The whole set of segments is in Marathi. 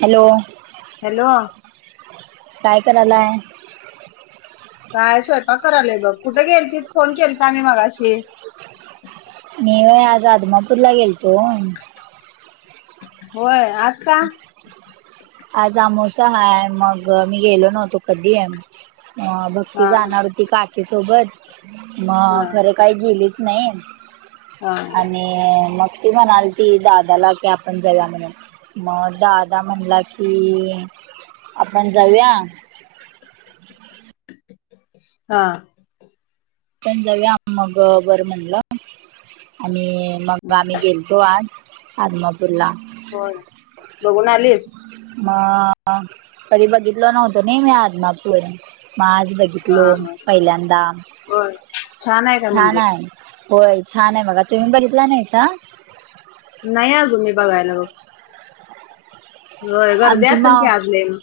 हॅलो. हॅलो. काय करायालय. काय स्वयंपाक करालय बघ कुठे गेईल तीच फोन केल तर आम्ही मगाशी. मी आज आदमापूर ला गेलतो. होय, आज का? आज आमोस हाय मग मी गेलो नव्हतो, कधी आहे मग अ भक्ती हा जाणार होती काकीसोबत हा मग खर. काही गेलेच नाही. ह. आणि मग ती म्हणाल ती दादाला की आपण जव म्हणून मग दादा म्हणला की आपण जाऊया. हा. पण जाऊ आ मग बरं म्हणलं आणि मग हम्म. आम्ही गेलो. तो आज आदमापूरला. होय बघून आलीस. मग कधी बघितल नव्हतो नाही मी आतमा पूर्ण मग आज बघित. हा घितलो हा पहिल्यांदा. होय, छान आहे का छान मंदिर? आहे होय. छान आहे, बघा तुम्ही बघीतला नाहीसा. नाही अजु मी बघायला बघ. होय गर्दी आमची असेल की माव आज लय मग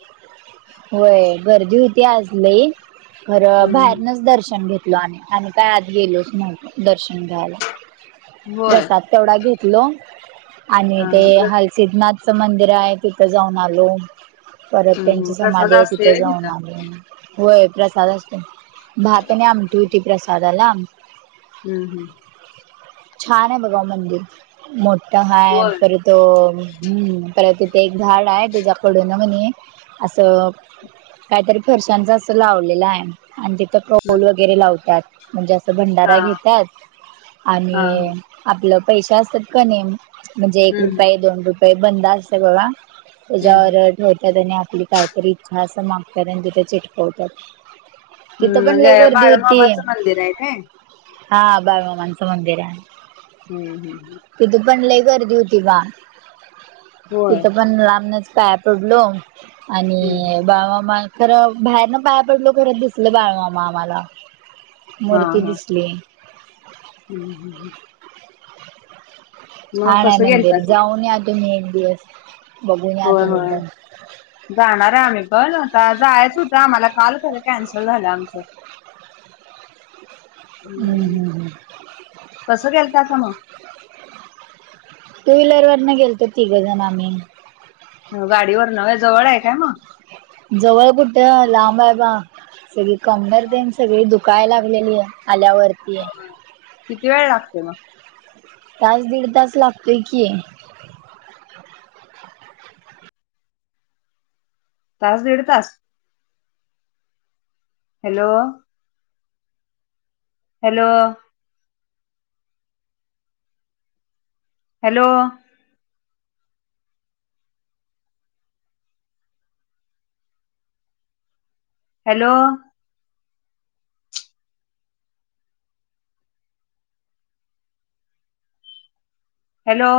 होय गर्दी होती आज लय खरं हम्म हम्म. बाहेरनच दर्शन घेतलो आम्ही आणि काय आत गेलोच नव्हतो दर्शन घ्यायला. होय प्रसाद तेवढा घेतलो आणि हा ते हा. प्र हलसिद्नाथच मंदिर आहे तिथ तिथं जाऊन आलो परत हम्म हम्म. त्यांची प्रसाद समाधी आहे असतोय तिथं व्हय जाऊन आलो. होय प्रसाद असतो, भात आणि आमटी होती प्रसादाला हम्म हम् छान आहे बगवा मंदिर मोठा हाय होय पर तो परत तिथे एक झाड आहे, त्याच्याकडून म्हने असं. काहीतरी फरशांच असं लावलेलं आहे, आणि ते पौल हम्म वगैरे लावतात म्हणजे, असं हा भंडारा घेतात हा हा हम्म आणि आपलं पैसे असतात का नाही म्हणजे एक हम्म रुपये दोन रुपये बंद असत बाघ हम्म त्याच्यावर ठेवतात आणि आपली काहीतरी इच्छा असं मागतात आणि तिथ चिटकवतात. तिथं हम् पण लय म्हणजे गर्दी होती बाळूमामाचं मंदिर आहे, काय? हा बाळूमामांच मंदिर आहे. हम्म हम् हम तिथ पण लय गर्दी होती बा होय तिथं पण लांबनच पाया पडलो हम्म आणि बाळूमामा- खरं बाहेरनं पाया पडलो खरं दिसल बाळमामा आम्हाला हा हा मूर्ती दिसली. हम्म हम ह मग छान हाय कसं मंदिर गेलतासा जाऊन या तुम्ही एक दिवस बघून या होय तुम्ही होय [inaudible] जाणार आहे आम्ही पण आता जायच होतं आम्हाला काल खरं कॅन्सल झालं आमचं. हम्म हम्म हम् कसं गेलतासा मग टू व्हीलर वर न गेलतो तिघजण आम्ही हो गाडीवरन व्हय जवळ आहे काय मग जवळ कुठे लांब आहेबा सगळी कंबर तेन सगळी दुख काय लागलेली आहे आल्यावरती आहे. होय. किती वेळ लागते मग? तास दीड तास लागतोय की. तास दीड तास hello hello hello hello hello